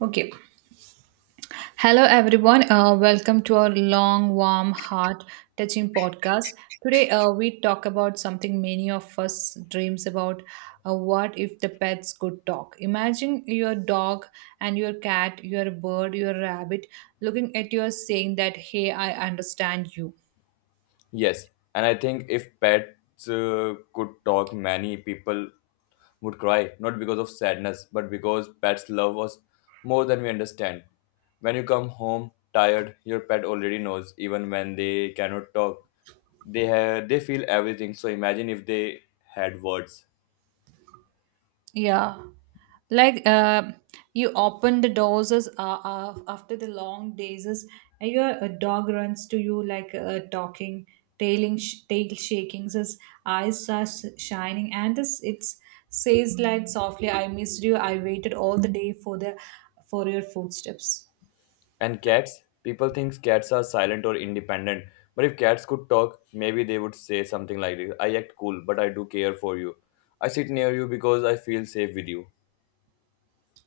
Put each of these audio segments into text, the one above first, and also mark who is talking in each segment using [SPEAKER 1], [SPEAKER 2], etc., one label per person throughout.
[SPEAKER 1] Okay. Hello, everyone. Welcome to our long, warm, heart touching podcast. Today, we talk about something many of us dreams about. What if the pets could talk? Imagine your dog and your cat, your bird, your rabbit looking at you saying that, "Hey, I understand you."
[SPEAKER 2] Yes, and I think if pets could talk, many people would cry, not because of sadness, but because pets love us more than we understand. When you come home tired, your pet already knows, even when they cannot talk. They feel everything. So imagine if they had words.
[SPEAKER 1] Yeah. Like you open the doors after the long days, and your a dog runs to you like talking, tail shaking, his eyes are shining, and this it's says like softly, "I missed you. I waited all the day for your footsteps."
[SPEAKER 2] And cats, people think cats are silent or independent. But if cats could talk, maybe they would say something like this. I act cool, but I do care for you. I sit near you because I feel safe with you.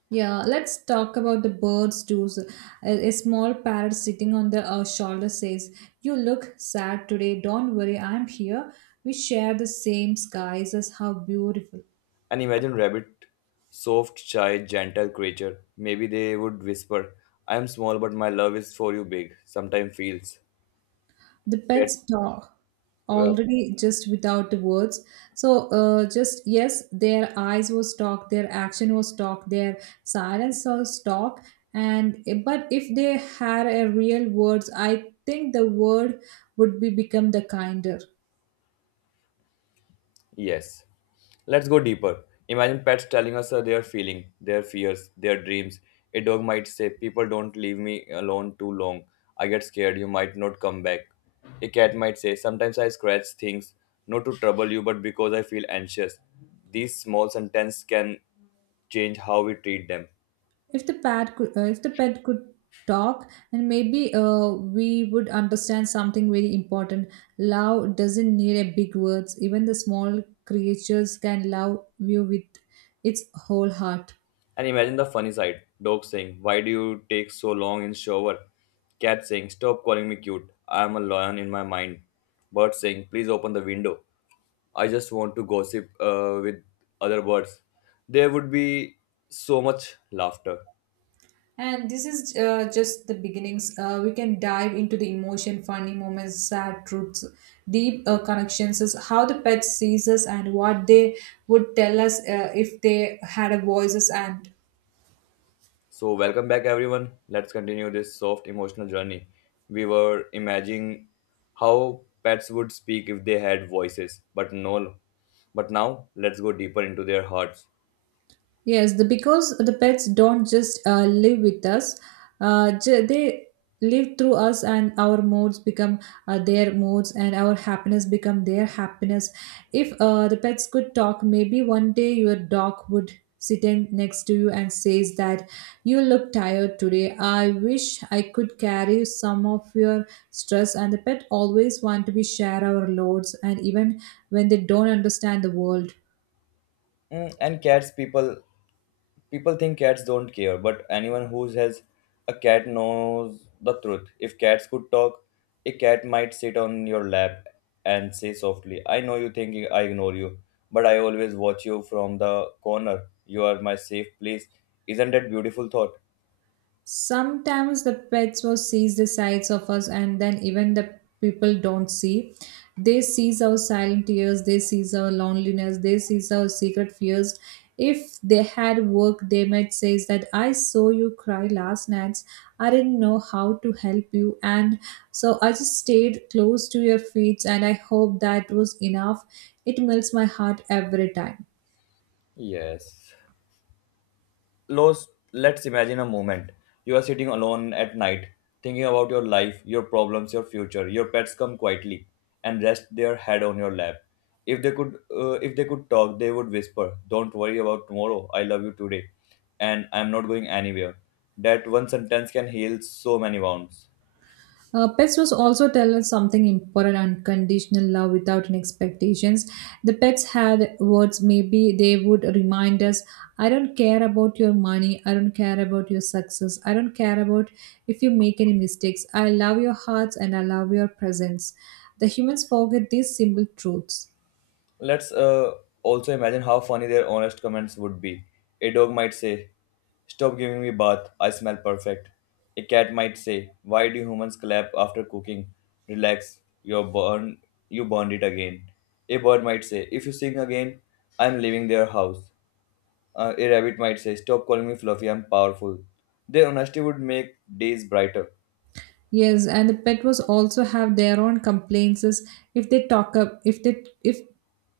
[SPEAKER 1] Yeah, let's talk about the bird's doos. A small parrot sitting on the shoulder says, "You look sad today. Don't worry, I'm here. We share the same skies as how beautiful."
[SPEAKER 2] And imagine rabbit, soft, shy, gentle creature. Maybe they would whisper, I am small, but my love is for you big. Sometimes feels.
[SPEAKER 1] The
[SPEAKER 2] Pets,
[SPEAKER 1] pets talk
[SPEAKER 2] uh,
[SPEAKER 1] already just without the words. So, just yes, their eyes was talk, their action was talk, their silence was talk. And but if they had a real words, I think the word would be become the kinder.
[SPEAKER 2] yes. Let's go deeper. Imagine pets telling us their feeling, their fears, their dreams. A dog might say, "People don't leave me alone too long. I get scared. You might not come back." A cat might say, "Sometimes I scratch things, not to trouble you, but because I feel anxious." These small sentences can change how we treat them.
[SPEAKER 1] If the pet could talk, and maybe we would understand something very important. Love doesn't need a big words, even the small creatures can love you with its whole heart.
[SPEAKER 2] And imagine the funny side. Dog saying, why do you take so long in shower? Cat saying, stop calling me cute. I am a lion in my mind. Bird saying, please open the window. I just want to gossip with other birds. There would be so much laughter.
[SPEAKER 1] And this is just the beginnings. We can dive into the emotion, funny moments, sad truths, deep connections is how the pet sees us and what they would tell us if they had a voices, and
[SPEAKER 2] So, welcome back, everyone. Let's continue this soft emotional journey. We were imagining how pets would speak if they had voices, but no. But now, let's go deeper into their hearts.
[SPEAKER 1] yes, because the pets don't just live with us, they live through us, and our moods become their moods, and our happiness become their happiness. If the pets could talk, maybe one day your dog would sit in next to you and says that, "You look tired today. I wish I could carry some of your stress." And the pet always want to be share our loads, and even when they don't understand the world.
[SPEAKER 2] Mm, and cats, people think cats don't care, but anyone who has a cat knows the truth. If cats could talk, a cat might sit on your lap and say softly, I know you think I ignore you, but I always watch you from the corner. You are my safe place. Isn't that beautiful thought?
[SPEAKER 1] Sometimes the pets will sees the sides of us, and then even the people don't see. They sees our silent tears, they sees our loneliness, they sees our secret fears. If they had work, they might say that, "I saw you cry last night. I didn't know how to help you, and so I just stayed close to your feet, and I hope that was enough." It melts my heart every time.
[SPEAKER 2] Yes. Let's imagine a moment. You are sitting alone at night, thinking about your life, your problems, your future. Your pets come quietly and rest their head on your lap. If they could talk, they would whisper, "Don't worry about tomorrow. I love you today, and I'm not going anywhere." That one sentence can heal so many wounds.
[SPEAKER 1] Pets was also tell us something important, unconditional love without any expectations. The pets had words, maybe they would remind us, "I don't care about your money, I don't care about your success, I don't care about if you make any mistakes. I love your hearts and I love your presence." The humans forget these simple truths.
[SPEAKER 2] Let's also imagine how funny their honest comments would be. A dog might say, stop giving me bath, I smell perfect. A cat might say, why do humans clap after cooking? Relax, you're born, you burned it again. A bird might say, if you sing again, I'm leaving their house. A rabbit might say, stop calling me fluffy, I'm powerful. Their honesty would make days brighter.
[SPEAKER 1] Yes, and the pet was also have their own complaints is. If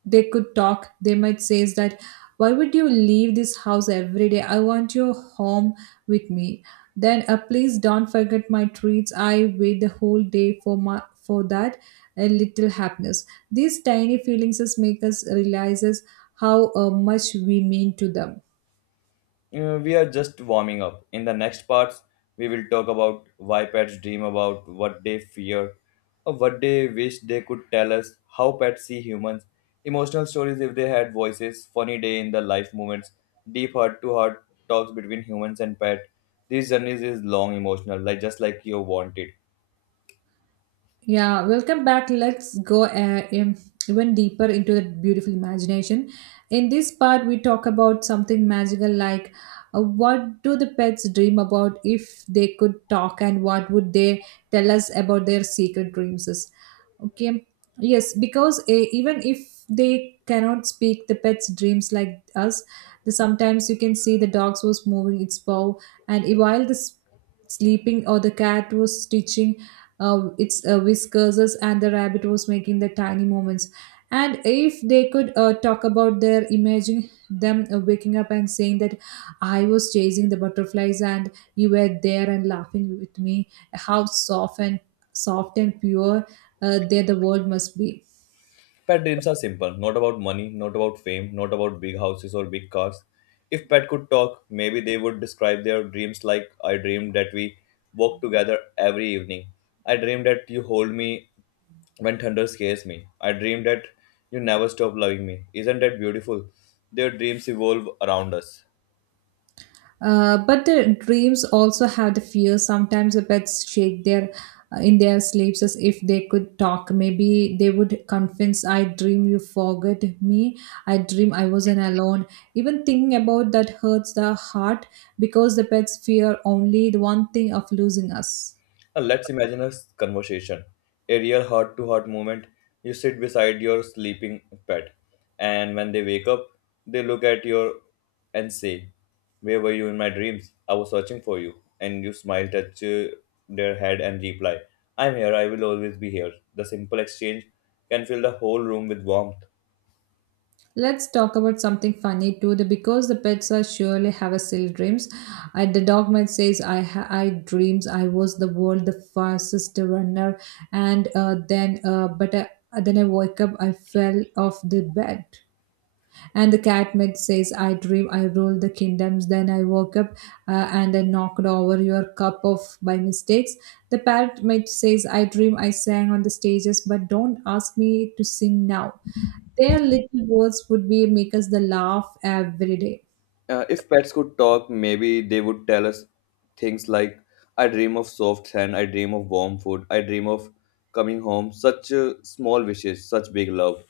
[SPEAKER 1] they could talk, they might say is that, "Why would you leave this house every day? I want you home with me. Then please don't forget my treats. I wait the whole day for that a little happiness." These tiny feelings is make us realizes how much we mean to them.
[SPEAKER 2] We are just warming up. In the next parts, we will talk about why pets dream about what they fear or what they wish they could tell us, how pets see humans, emotional stories if they had voices, funny day in the life moments, deep heart to heart talks between humans and pet. These journeys is long emotional, like just like you wanted.
[SPEAKER 1] Yeah, welcome back. Let's go even deeper into that beautiful imagination. In this part, we talk about something magical like what do the pets dream about if they could talk, and what would they tell us about their secret dreams? Okay, yes, because even if they cannot speak, the pets dreams like us. Sometimes you can see the dogs was moving its paw, and while sleeping, or the cat was stitching its whiskers, and the rabbit was making the tiny movements. And if they could talk about their, imagine them waking up and saying that, "I was chasing the butterflies and you were there and laughing with me. How soft and pure there the world must be."
[SPEAKER 2] Pet dreams are simple, not about money, not about fame, not about big houses or big cars. If pet could talk, maybe they would describe their dreams like I dreamed that we walk together every evening. I dreamed that you hold me when thunder scares me. I dreamed that you never stop loving me. Isn't that beautiful? Their dreams evolve around us.
[SPEAKER 1] But the dreams also have the fear. Sometimes the pets shake their in their sleeps as if they could talk. Maybe they would confess, "I dream you forgot me. I dream I wasn't alone." Even thinking about that hurts the heart because the pets fear only the one thing of losing us.
[SPEAKER 2] And let's imagine a conversation, a real heart to heart moment. You sit beside your sleeping pet, and when they wake up, they look at your and say, where were you in my dreams? I was searching for you. And you smile, touch their head, and reply, I'm here, I will always be here. The simple exchange can fill the whole room with warmth.
[SPEAKER 1] Let's talk about something funny too. The Because the pets are surely have a silly dreams. The dog might says, I dreams I was the world the fastest runner," and then but then I woke up. I fell off the bed. And the cat might says, "I dream I ruled the kingdoms." Then I woke up and I knocked over your cup of by mistakes. The parrot might says, "I dream I sang on the stages," but don't ask me to sing now. Their little words would be make us the laugh every day.
[SPEAKER 2] If pets could talk, maybe they would tell us things like, I dream of soft sand, I dream of warm food, I dream of coming home. Such small wishes, such big love.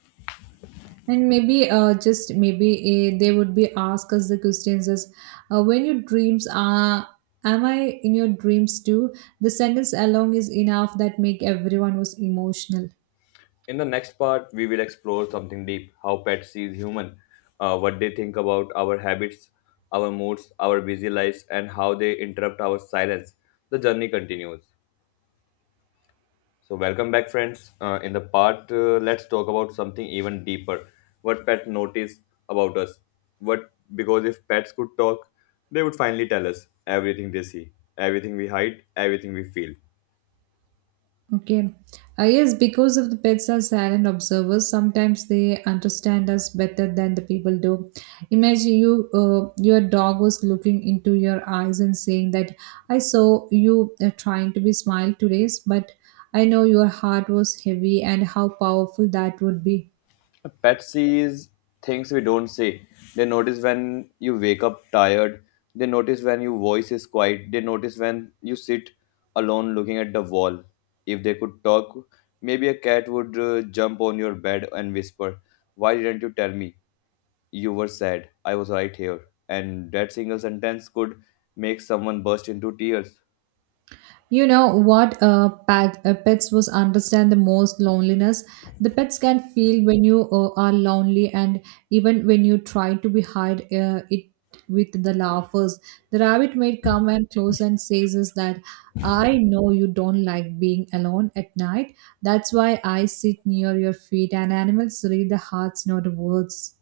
[SPEAKER 1] And maybe, just maybe, they would be ask us the questions as, when your dreams are, am I in your dreams too? The sentence alone is enough that make everyone was emotional.
[SPEAKER 2] In the next part, we will explore something deep how pets sees human, what they think about our habits, our moods, our busy lives, and how they interrupt our silence. The journey continues. So, welcome back, friends. In the part, let's talk about something even deeper. What pet noticed about us? What because if pets could talk, they would finally tell us everything they see, everything we hide, everything we feel.
[SPEAKER 1] Okay. Yes, because of the pets are silent observers, sometimes they understand us better than the people do. Imagine your dog was looking into your eyes and saying that, "I saw you trying to be smile today, but I know your heart was heavy." And how powerful that would be.
[SPEAKER 2] A pet sees things we don't see. They notice when you wake up tired. They notice when your voice is quiet. They notice when you sit alone looking at the wall. If they could talk, maybe a cat would jump on your bed and whisper, "Why didn't you tell me?" You were sad. I was right here. And that single sentence could make someone burst into tears.
[SPEAKER 1] You know what pets was understand the most loneliness. The pets can feel when you are lonely, and even when you try to be hide it with the laughers. The rabbit may come and close and says is that, "I know you don't like being alone at night. That's why I sit near your feet." And animals read the hearts, not the words.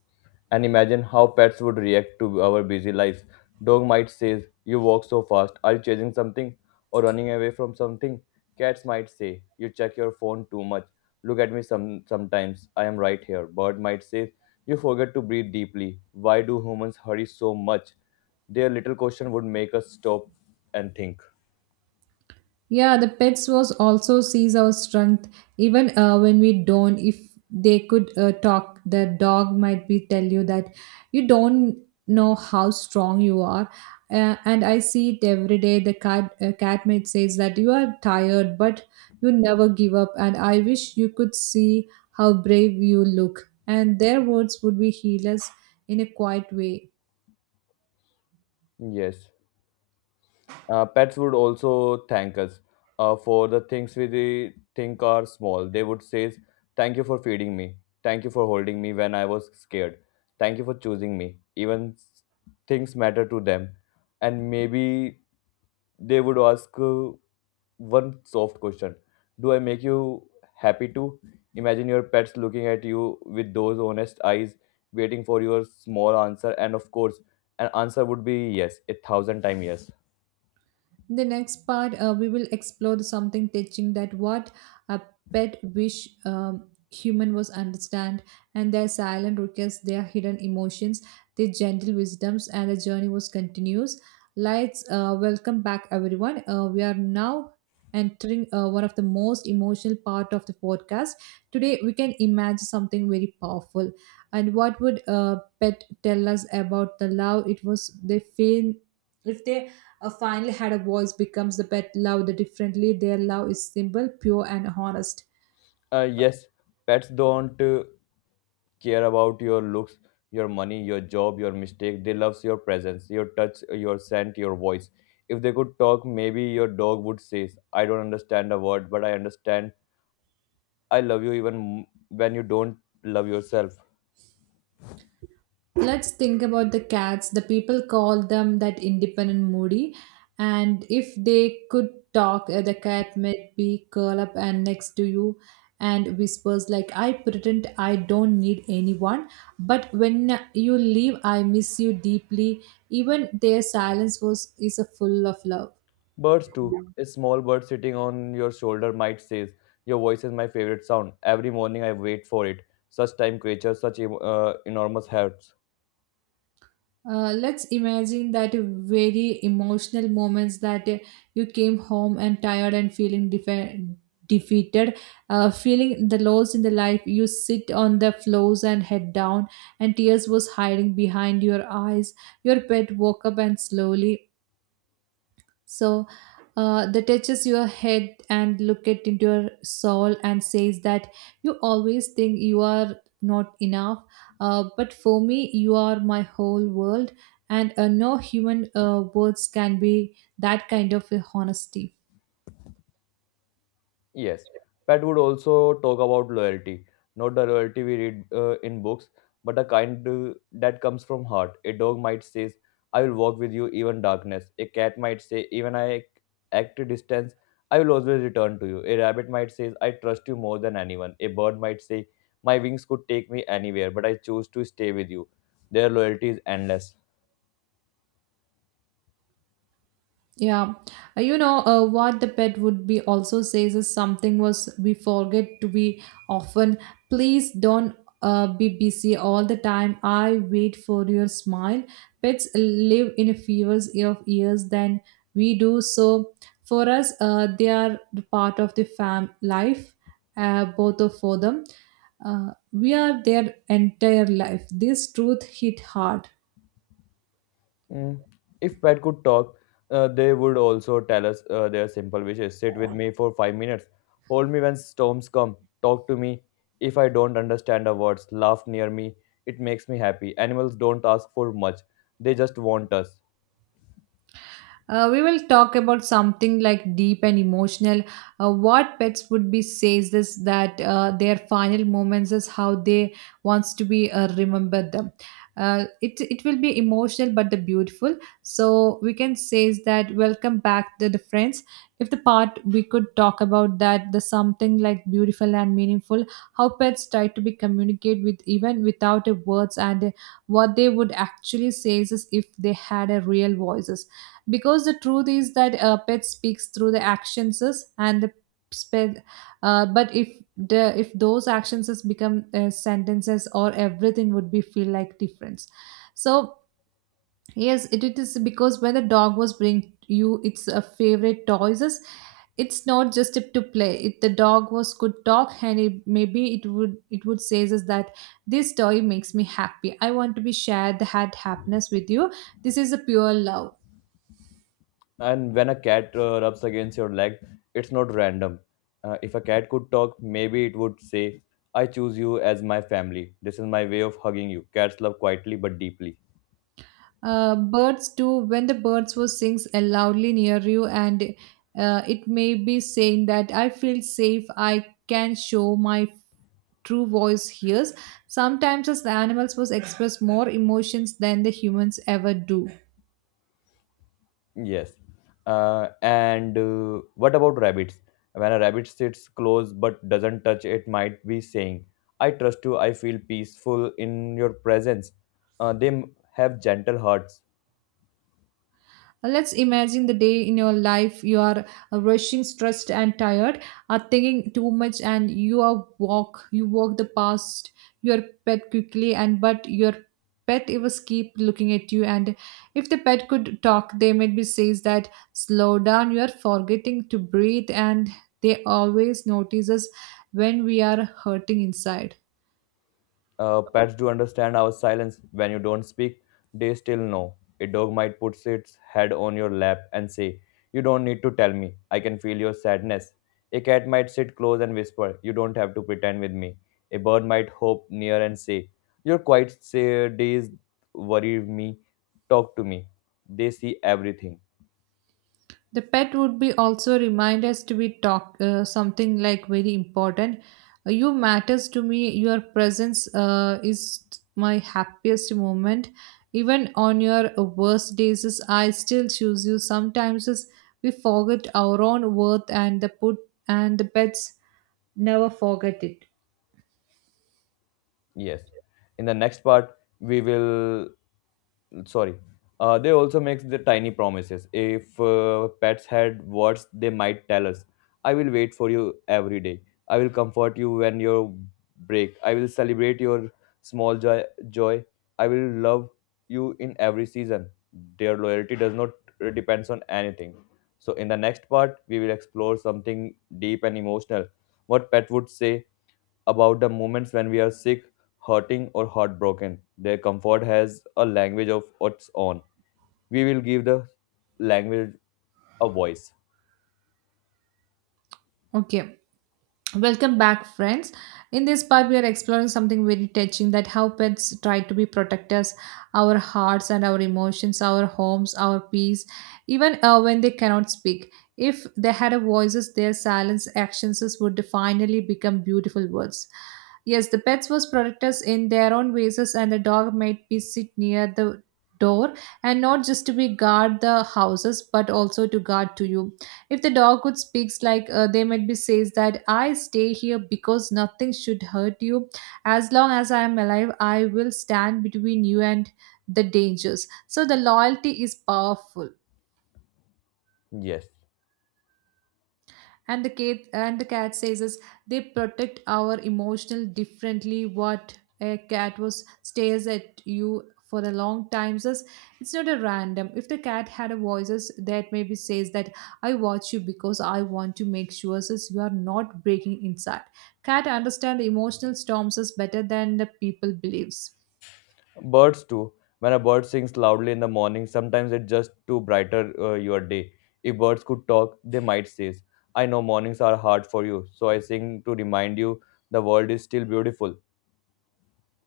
[SPEAKER 2] And imagine how pets would react to our busy lives. Dog might say, you walk so fast, are you chasing something or running away from something? Cats might say, you check your phone too much. Look at me sometimes. I am right here. Bird might say, you forget to breathe deeply. Why do humans hurry so much? Their little question would make us stop and think.
[SPEAKER 1] Yeah, the pets was also sees our strength even when we don't. If they could talk, the dog might be tell you that, "You don't know how strong you are. And I see it every day." The cat Cat mate says that, "You are tired, but you never give up. And I wish you could see how brave you look." And their words would be healers in a quiet way.
[SPEAKER 2] Yes. Pets would also thank us for the things we they think are small. They would say, thank you for feeding me. Thank you for holding me when I was scared. Thank you for choosing me. Even things matter to them. And maybe they would ask one soft question: do I make you happy too? Imagine your pets looking at you with those honest eyes, waiting for your small answer. And of course, an answer would be yes, a thousand times yes.
[SPEAKER 1] In the next part we will explore the something teaching that what a pet wish human was understand, and their silent requests, their hidden emotions, their gentle wisdoms, and the journey was continuous lights. Welcome back, everyone. We are now entering one of the most emotional part of the podcast. Today we can imagine something very powerful. And what would pet tell us about the love it was they feel if they finally, had a voice becomes the pet loved differently. Their love is simple, pure, and honest.
[SPEAKER 2] Yes, pets don't care about your looks, your money, your job, your mistake. They love your presence, your touch, your scent, your voice. If they could talk, maybe your dog would say, I don't understand a word, but I understand I love you even when you don't love yourself.
[SPEAKER 1] Let's think about the cats. The people call them that independent moody, and if they could talk, the cat might be curl up and next to you and whispers like, "I pretend I don't need anyone, but when you leave, I miss you deeply." Even their silence was is a full of love.
[SPEAKER 2] Birds, too. A small bird sitting on your shoulder might say, your voice is my favorite sound. Every morning I wait for it. Such time creatures, such enormous hearts.
[SPEAKER 1] Let's imagine that very emotional moments that you came home and tired and feeling defeated, feeling the loss in the life. You sit on the floors and head down, and tears was hiding behind your eyes. Your pet woke up and slowly so that touches your head and look it into your soul and says that, "You always think you are not enough, but for me, you are my whole world, and no human words can be that kind of a honesty."
[SPEAKER 2] Yes, Pat would also talk about loyalty, not the loyalty we read in books, but the kind that comes from heart. A dog might say, "I will walk with you even darkness." A cat might say, "Even I act to distance, I will always return to you." A rabbit might say, "I trust you more than anyone." A bird might say, "My wings could take me anywhere, but I choose to stay with you." Their loyalty is endless.
[SPEAKER 1] Yeah. You know what the pet would be also says is something was we forget to be often. Please don't be busy all the time. I wait for your smile. Pets live in a fewer of years than we do. So for us, they are the part of the fam life. Both of for them, we are their entire life. This truth hit hard.
[SPEAKER 2] Mm. If pet could talk, they would also tell us their simple wishes. Sit with me for 5 minutes. Hold me when storms come. Talk to me if I don't understand the words. Laugh near me. It makes me happy. Animals don't ask for much. They just want us.
[SPEAKER 1] We will talk about something like deep and emotional. What pets would be says is that their final moments is how they wants to be remembered them. It will be emotional but the beautiful. So we can say is that welcome back to the friends. If the part we could talk about that the something like beautiful and meaningful, how pets try to be communicate with even without a words and what they would actually say is if they had a real voices, because the truth is that a pet speaks through the actions is, and spe- but if the if those actions is become sentences, or everything would be feel like difference. So yes, it is, because when the dog was bring you its favorite toys is, it's not just to play. If the dog was could talk and it, maybe it would says is that this toy makes me happy, I want to be shared the had happiness with you. This is a pure love.
[SPEAKER 2] And when a cat rubs against your leg, it's not random. If a cat could talk, maybe it would say, I choose you as my family. This is my way of hugging you. Cats love quietly but deeply.
[SPEAKER 1] Birds do, when the birds will sings loudly near you, and it may be saying that I feel safe, I can show my true voice here. Sometimes as the animals was express more emotions than the humans ever do.
[SPEAKER 2] Yes. And what about rabbits? When a rabbit sits close but doesn't touch, it might be saying, I trust you, I feel peaceful in your presence. They have gentle hearts.
[SPEAKER 1] Let's imagine the day in your life. You are rushing, stressed, and tired, are thinking too much, and you are walk. You walk the past your pet quickly, and but your pet always keep looking at you. And if the pet could talk, they might be says that slow down. You are forgetting to breathe, and they always notice us when we are hurting inside.
[SPEAKER 2] Pets do understand our silence. When you don't speak, they still know. A dog might put its head on your lap and say, you don't need to tell me. I can feel your sadness. A cat might sit close and whisper, you don't have to pretend with me. A bird might hop near and say, your quiet say, days worry me. Talk to me. They see everything.
[SPEAKER 1] The pet would be also remind us to be talk something like very important. You matters to me. Your presence is my happiest moment. Even on your worst days is I still choose you. Sometimes is we forget our own worth, and the put and the pets never forget it.
[SPEAKER 2] Yes. In the next part, we will sorry they also make the tiny promises. If pets had words, they might tell us, I will wait for you every day, I will comfort you when you break, I will celebrate your small joy, I will love you in every season. Their loyalty does not depends on anything. So in the next part, we will explore something deep and emotional: what pet would say about the moments when we are sick, hurting, or heartbroken. Their comfort has a language of its own. We will give the language a voice.
[SPEAKER 1] Okay. Welcome back, friends. In this part, we are exploring something very touching, that how pets try to be protectors, our hearts and our emotions, our homes, our peace, even when they cannot speak. If they had a voices, their silence actions would finally become beautiful words. Yes, the pets was protectors in their own ways, and the dog might be sit near the door and not just to be guard the houses but also to guard to you. If the dog could speaks, like they might be says that I stay here because nothing should hurt you. As long as I am alive, I will stand between you and the dangers. So the loyalty is powerful.
[SPEAKER 2] Yes.
[SPEAKER 1] And the cat says is they protect our emotional differently. What a cat was stares at you for a long time says, it's not a random. If the cat had a voices, that maybe says that I watch you because I want to make sure says you are not breaking inside. Cat understand emotional storms is better than the people believes.
[SPEAKER 2] Birds too. When a bird sings loudly in the morning, sometimes it just to brighter your day. If birds could talk, they might say, "I know mornings are hard for you, so I sing to remind you the world is still beautiful."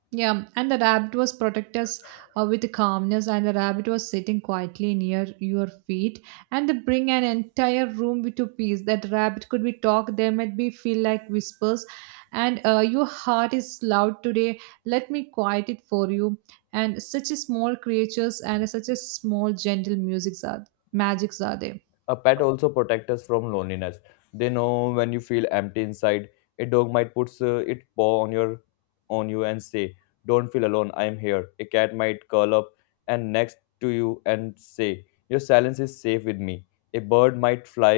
[SPEAKER 1] Yeah, and the rabbit was protect us with calmness, and the rabbit was sitting quietly near your feet, and they bring an entire room with to peace. That rabbit could be talked, there might be feel like whispers, and your heart is loud today. Let me quiet it for you. And such a small creatures, and such a small gentle musics are magics are there.
[SPEAKER 2] A pet also protects us from loneliness. They know when you feel empty inside. A dog might put its paw on you and say, "Don't feel alone. I am here." A cat might curl up and next to you and say, "Your silence is safe with me." A bird might fly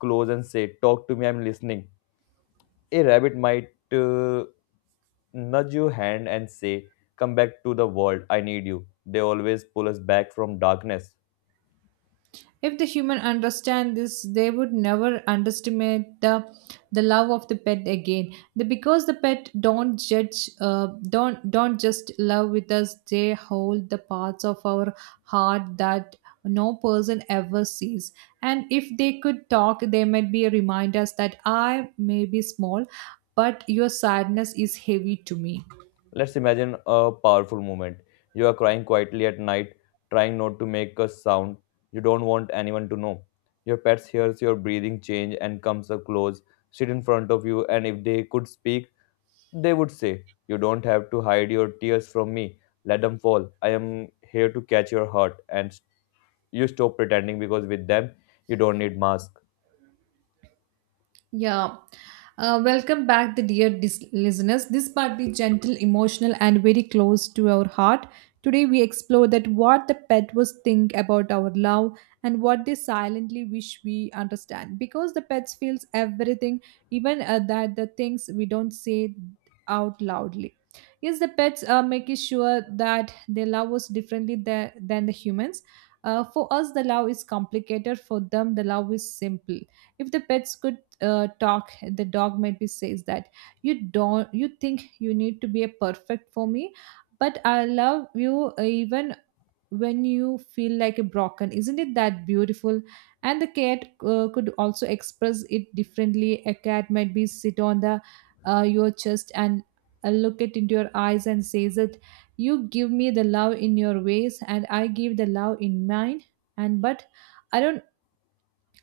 [SPEAKER 2] close and say, "Talk to me. I'm listening." A rabbit might uh, nudge your hand and say, "Come back to the world. I need you." They always pull us back from darkness.
[SPEAKER 1] If the human understand this, they would never underestimate the love of the pet again. Because the pet don't judge, don't just love with us. They hold the parts of our heart that no person ever sees. And if they could talk, they might be a remind us that I may be small, but your sadness is heavy to me.
[SPEAKER 2] Let's imagine a powerful moment. You are crying quietly at night, trying not to make a sound you don't want anyone to know. Your pet hears your breathing change and comes up close, sit in front of you, and if they could speak, they would say, "You don't have to hide your tears from me. Let them fall. I am here to catch your heart." And you stop pretending because with them, you don't need masks.
[SPEAKER 1] Yeah. Welcome back, the dear listeners. This part is gentle, emotional, and very close to our heart. Today, we explore that what the pet was think about our love, and what they silently wish we understand. Because the pets feels everything, even that the things we don't say out loudly. Yes, the pets are making sure that they love us differently than the humans. For us, the love is complicated. For them, the love is simple. If the pets could talk, the dog might be says that you don't, you think you need to be a perfect for me, but I love you even when you feel like a broken. Isn't it that beautiful? And the cat could also express it differently. A cat might be sit on the your chest and look it into your eyes and says that you give me the love in your ways and I give the love in mine, and but I don't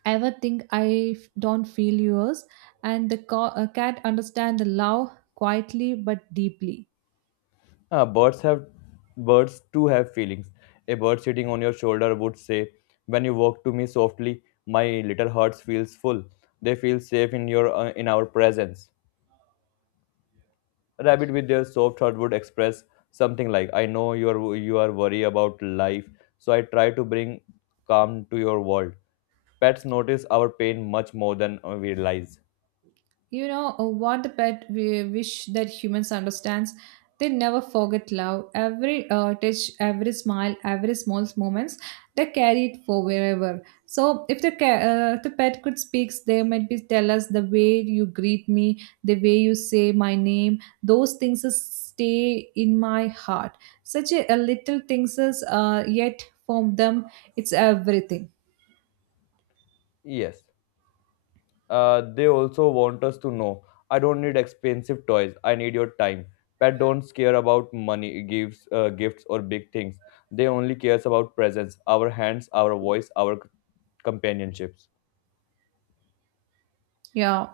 [SPEAKER 1] ever think I don't feel yours. And the cat understand the love quietly but deeply.
[SPEAKER 2] Uh, birds have birds too have feelings. A bird sitting on your shoulder would say, "When you walk to me softly, my little heart feels full. They feel safe in your in our presence." A rabbit with their soft heart would express something like, "I know you are worried about life, so I try to bring calm to your world." Pets notice our pain much more than we realize.
[SPEAKER 1] You know, what the pet we wish that humans understands. They never forget love. Every touch, every smile, every small moments, they carry it for wherever. So if the pet could speak, they might be tell us the way you greet me, the way you say my name. Those things is stay in my heart. Such a little things is yet for them, it's everything.
[SPEAKER 2] Yes. They also want us to know I don't need expensive toys, I need your time. Pet don't care about money, gifts, or big things. They only cares about presence, our hands, our voice, our companionships.
[SPEAKER 1] Yeah.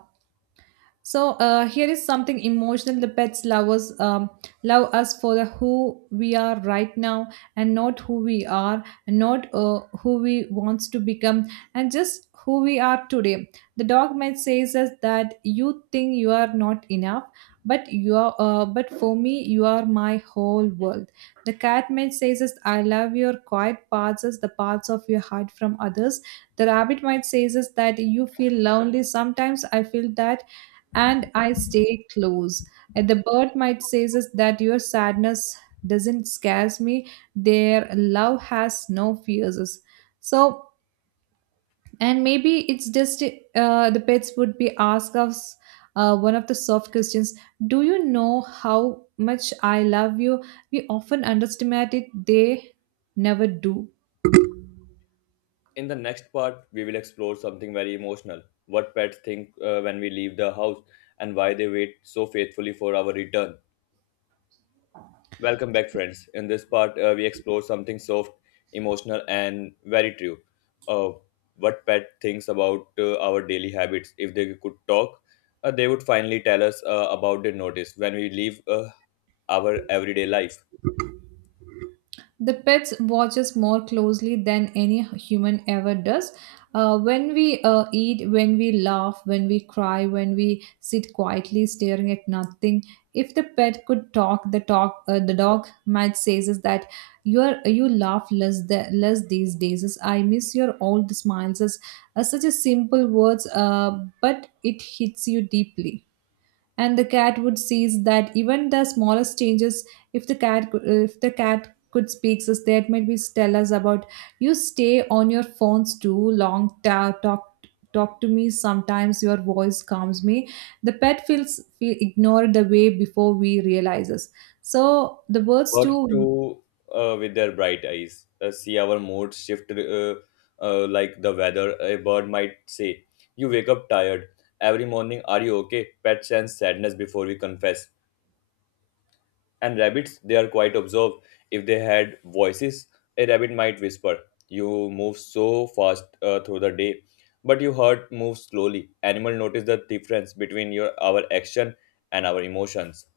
[SPEAKER 1] So here is something emotional. The pets love us for the who we are right now, and not who we are, and not who we wants to become, and just who we are today. The dog might says us that you think you are not enough, but you are. But for me, you are my whole world. The cat might says us, I love your quiet parts, as the parts of your heart from others. The rabbit might says us that you feel lonely. Sometimes I feel that, and I stay close. And the bird might say is that your sadness doesn't scares me. Their love has no fears. So, and maybe it's just the pets would be ask us one of the soft questions. Do you know how much I love you? We often underestimate it. They never do.
[SPEAKER 2] In the next part, we will explore something very emotional. What pets think when we leave the house and why they wait so faithfully for our return. Welcome back, friends. In this part, we explore something soft, emotional, and very true. Uh, what pet thinks about our daily habits. If they could talk, they would finally tell us about their notice when we leave our everyday life.
[SPEAKER 1] The pets watch us more closely than any human ever does. When we eat, when we laugh, when we cry, when we sit quietly staring at nothing, if the pet could talk, the dog might says is that you are, you laugh less less these days. Is I miss your old smiles. Is such a simple words, but it hits you deeply. And the cat would sees that even the smallest changes. If the cat could speak us that, might be tell us about you stay on your phones too long. Talk to me sometimes, your voice calms me. The pet feel ignored the way before we realizes. So the words too.
[SPEAKER 2] Birds too, with their bright eyes, see our moods shift like the weather. A bird might say, "You wake up tired. Every morning, are you okay?" Pet sense sadness before we confess. And rabbits, they are quite observed. If they had voices, a rabbit might whisper, "You move so fast through the day, but your heart moves slowly." Animal notice the difference between your our action and our emotions.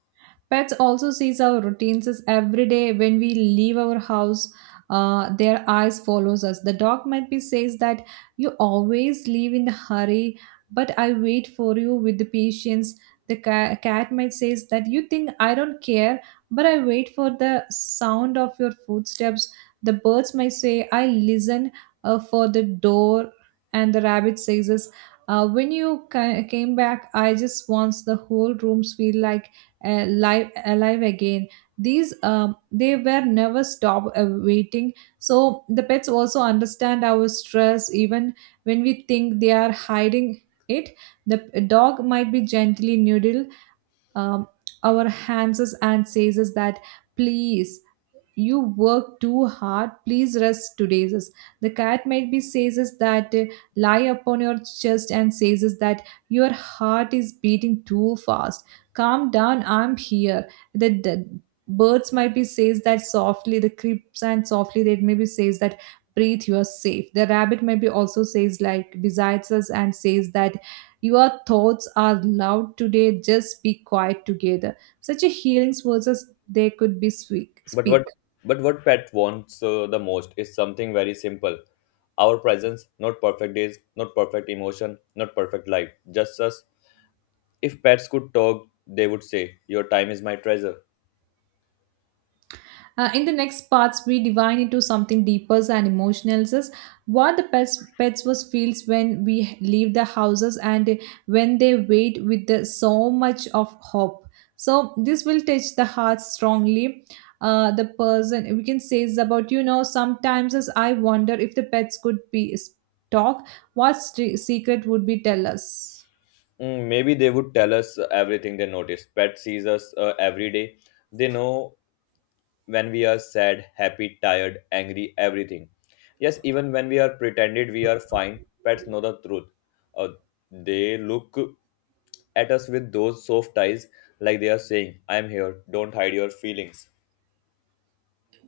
[SPEAKER 1] Pets also sees our routines as every day when we leave our house. Their eyes follows us. The dog might be says that you always leave in the hurry, but I wait for you with the patience. The cat might says that you think I don't care, but I wait for the sound of your footsteps. The birds might say I listen for the door, and the rabbit says, "When you came back, I just wants the whole rooms feel like." Live alive again. These They were never stop waiting. So the pets also understand our stress, even when we think they are hiding it. The dog might be gently noodle um, our hands and says is that, please, you work too hard, please rest today says. The cat might be says is that lie upon your chest and says is that your heart is beating too fast, calm down, I'm here. The birds might be says that softly the creeps, and softly they maybe says that breathe, you are safe. The rabbit maybe also says like besides us and says that your thoughts are loud today, just be quiet together. Such a healing versus they could be speak.
[SPEAKER 2] But what
[SPEAKER 1] speak.
[SPEAKER 2] but what pet wants the most is something very simple. Our presence, not perfect days, not perfect emotion, not perfect life, just us. If pets could talk, they would say, "Your time is my treasure."
[SPEAKER 1] In the next parts, we divine into something deeper and emotional, such what the pets was feels when we leave the houses, and when they wait with the, so much of hope. So this will touch the heart strongly. The person we can say is about, you know, sometimes as I wonder if the pets could be talk, what secret would be tell us.
[SPEAKER 2] Mm, maybe they would tell us everything they notice. Pet sees us every day. They know when we are sad, happy, tired, angry, everything. Yes, even when we are pretended we are fine, pets know the truth. Uh, they look at us with those soft eyes, like they are saying, "I'm here. Don't hide your feelings."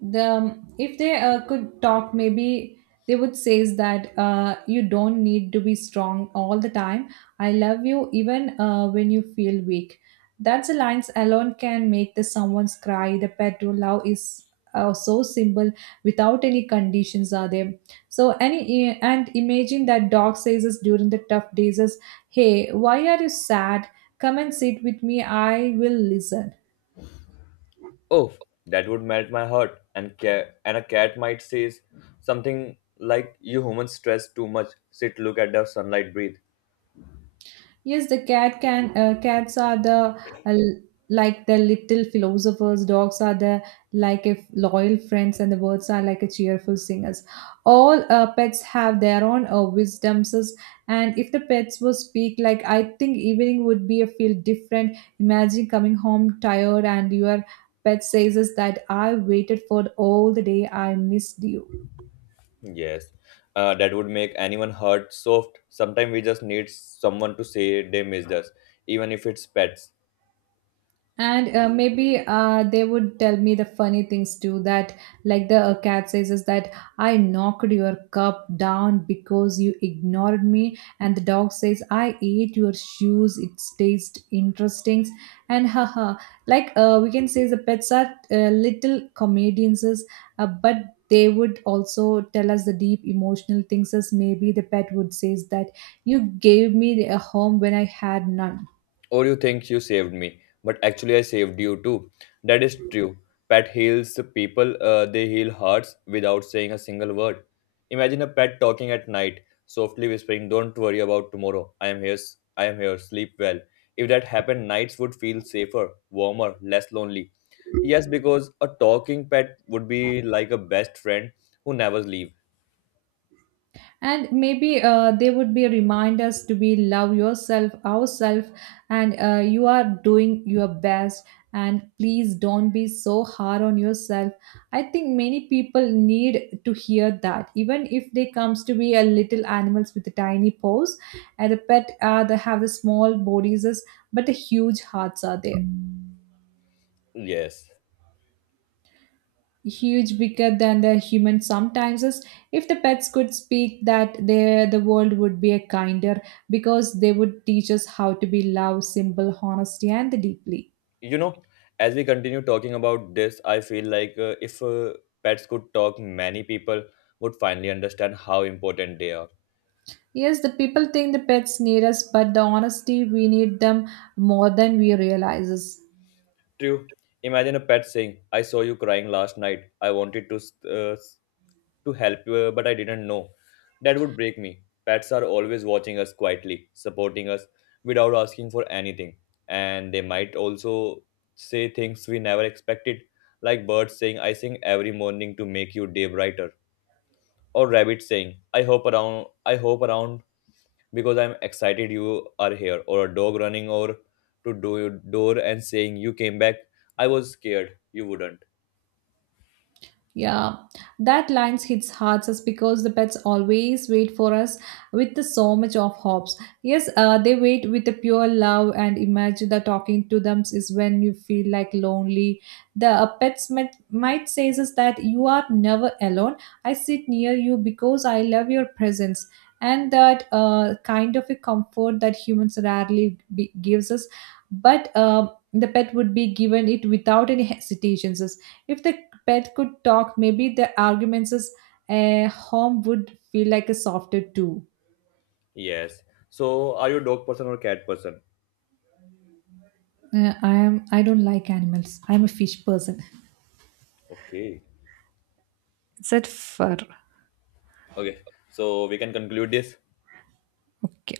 [SPEAKER 1] The if they could talk, maybe they would say is that you don't need to be strong all the time, I love you even when you feel weak. That's a lines alone can make the someone's cry. The pet to love is so simple, without any conditions are there. So any, and imagine that dog says us during the tough days is, hey, why are you sad? Come and sit with me, I will listen.
[SPEAKER 2] Oh, that would melt my heart. And and a cat might say something like, "You humans stress too much. Sit, look at the sunlight, breathe."
[SPEAKER 1] Yes, the cat can cats are the uh, like the little philosophers. Dogs are the like if loyal friends, and the birds are like a cheerful singers. All pets have their own wisdoms, and if the pets would speak, like I think evening would be a feel different. Imagine coming home tired, and your pet says us that I waited for all the day. I missed you.
[SPEAKER 2] Yes, that would make anyone hurt soft. Sometimes we just need someone to say they missed us, even if it's pets.
[SPEAKER 1] And maybe they would tell me the funny things too. That, like the cat says, is that I knocked your cup down because you ignored me. And the dog says, I ate your shoes. It tastes interesting. And haha, like we can say the pets are little comedians, but they would also tell us the deep emotional things. As maybe the pet would says that you gave me a home when I had none.
[SPEAKER 2] Or you think you saved me, but actually I saved you too. That is true. Pet heals people, they heal hearts without saying a single word. Imagine a pet talking at night, softly whispering, "Don't worry about tomorrow. I am here, I am here, sleep well." If that happened, nights would feel safer, warmer, less lonely. Yes, because a talking pet would be like a best friend who never leaves.
[SPEAKER 1] And maybe they would be reminders to be love yourself ourself, and you are doing your best, and please don't be so hard on yourself. I think many people need to hear that, even if they comes to be a little animals with a tiny paws. And the pet they have the small bodies but the huge hearts are there,
[SPEAKER 2] Yes.
[SPEAKER 1] huge bigger than the human. Sometimes is, if the pets could speak that the world would be a kinder, because they would teach us how to be love simple honesty and deeply.
[SPEAKER 2] You know, as we continue talking about this, I feel like if pets could talk, many people would finally understand how important they are.
[SPEAKER 1] Yes, the people think the pets need us, but the honesty we need them more than we realizes.
[SPEAKER 2] True. Imagine a pet saying, "I saw you crying last night. I wanted uh, to help you, but I didn't know." That would break me. Pets are always watching us, quietly supporting us without asking for anything. And they might also say things we never expected, like birds saying, "I sing every morning to make your day brighter," or rabbit saying, i hope around "I hope around because I'm excited you are here," or a dog running over to do door and saying, "You came back. I was scared you wouldn't."
[SPEAKER 1] Yeah, that line hits hard us, because the pets always wait for us with the so much of hopes. Yes, they wait with a pure love, and imagine that talking to them is when you feel like lonely. The pets might say us that you are never alone. I sit near you because I love your presence. And that kind of a comfort that humans rarely gives us, but the pet would be given it without any hesitations. If the pet could talk, maybe the arguments is a home would feel like a softer too.
[SPEAKER 2] Yes. So, are you a dog person or cat person?
[SPEAKER 1] I am. I don't like animals. I'm a fish person.
[SPEAKER 2] Okay.
[SPEAKER 1] Is that fur?
[SPEAKER 2] Okay, so we can conclude this.
[SPEAKER 1] Okay.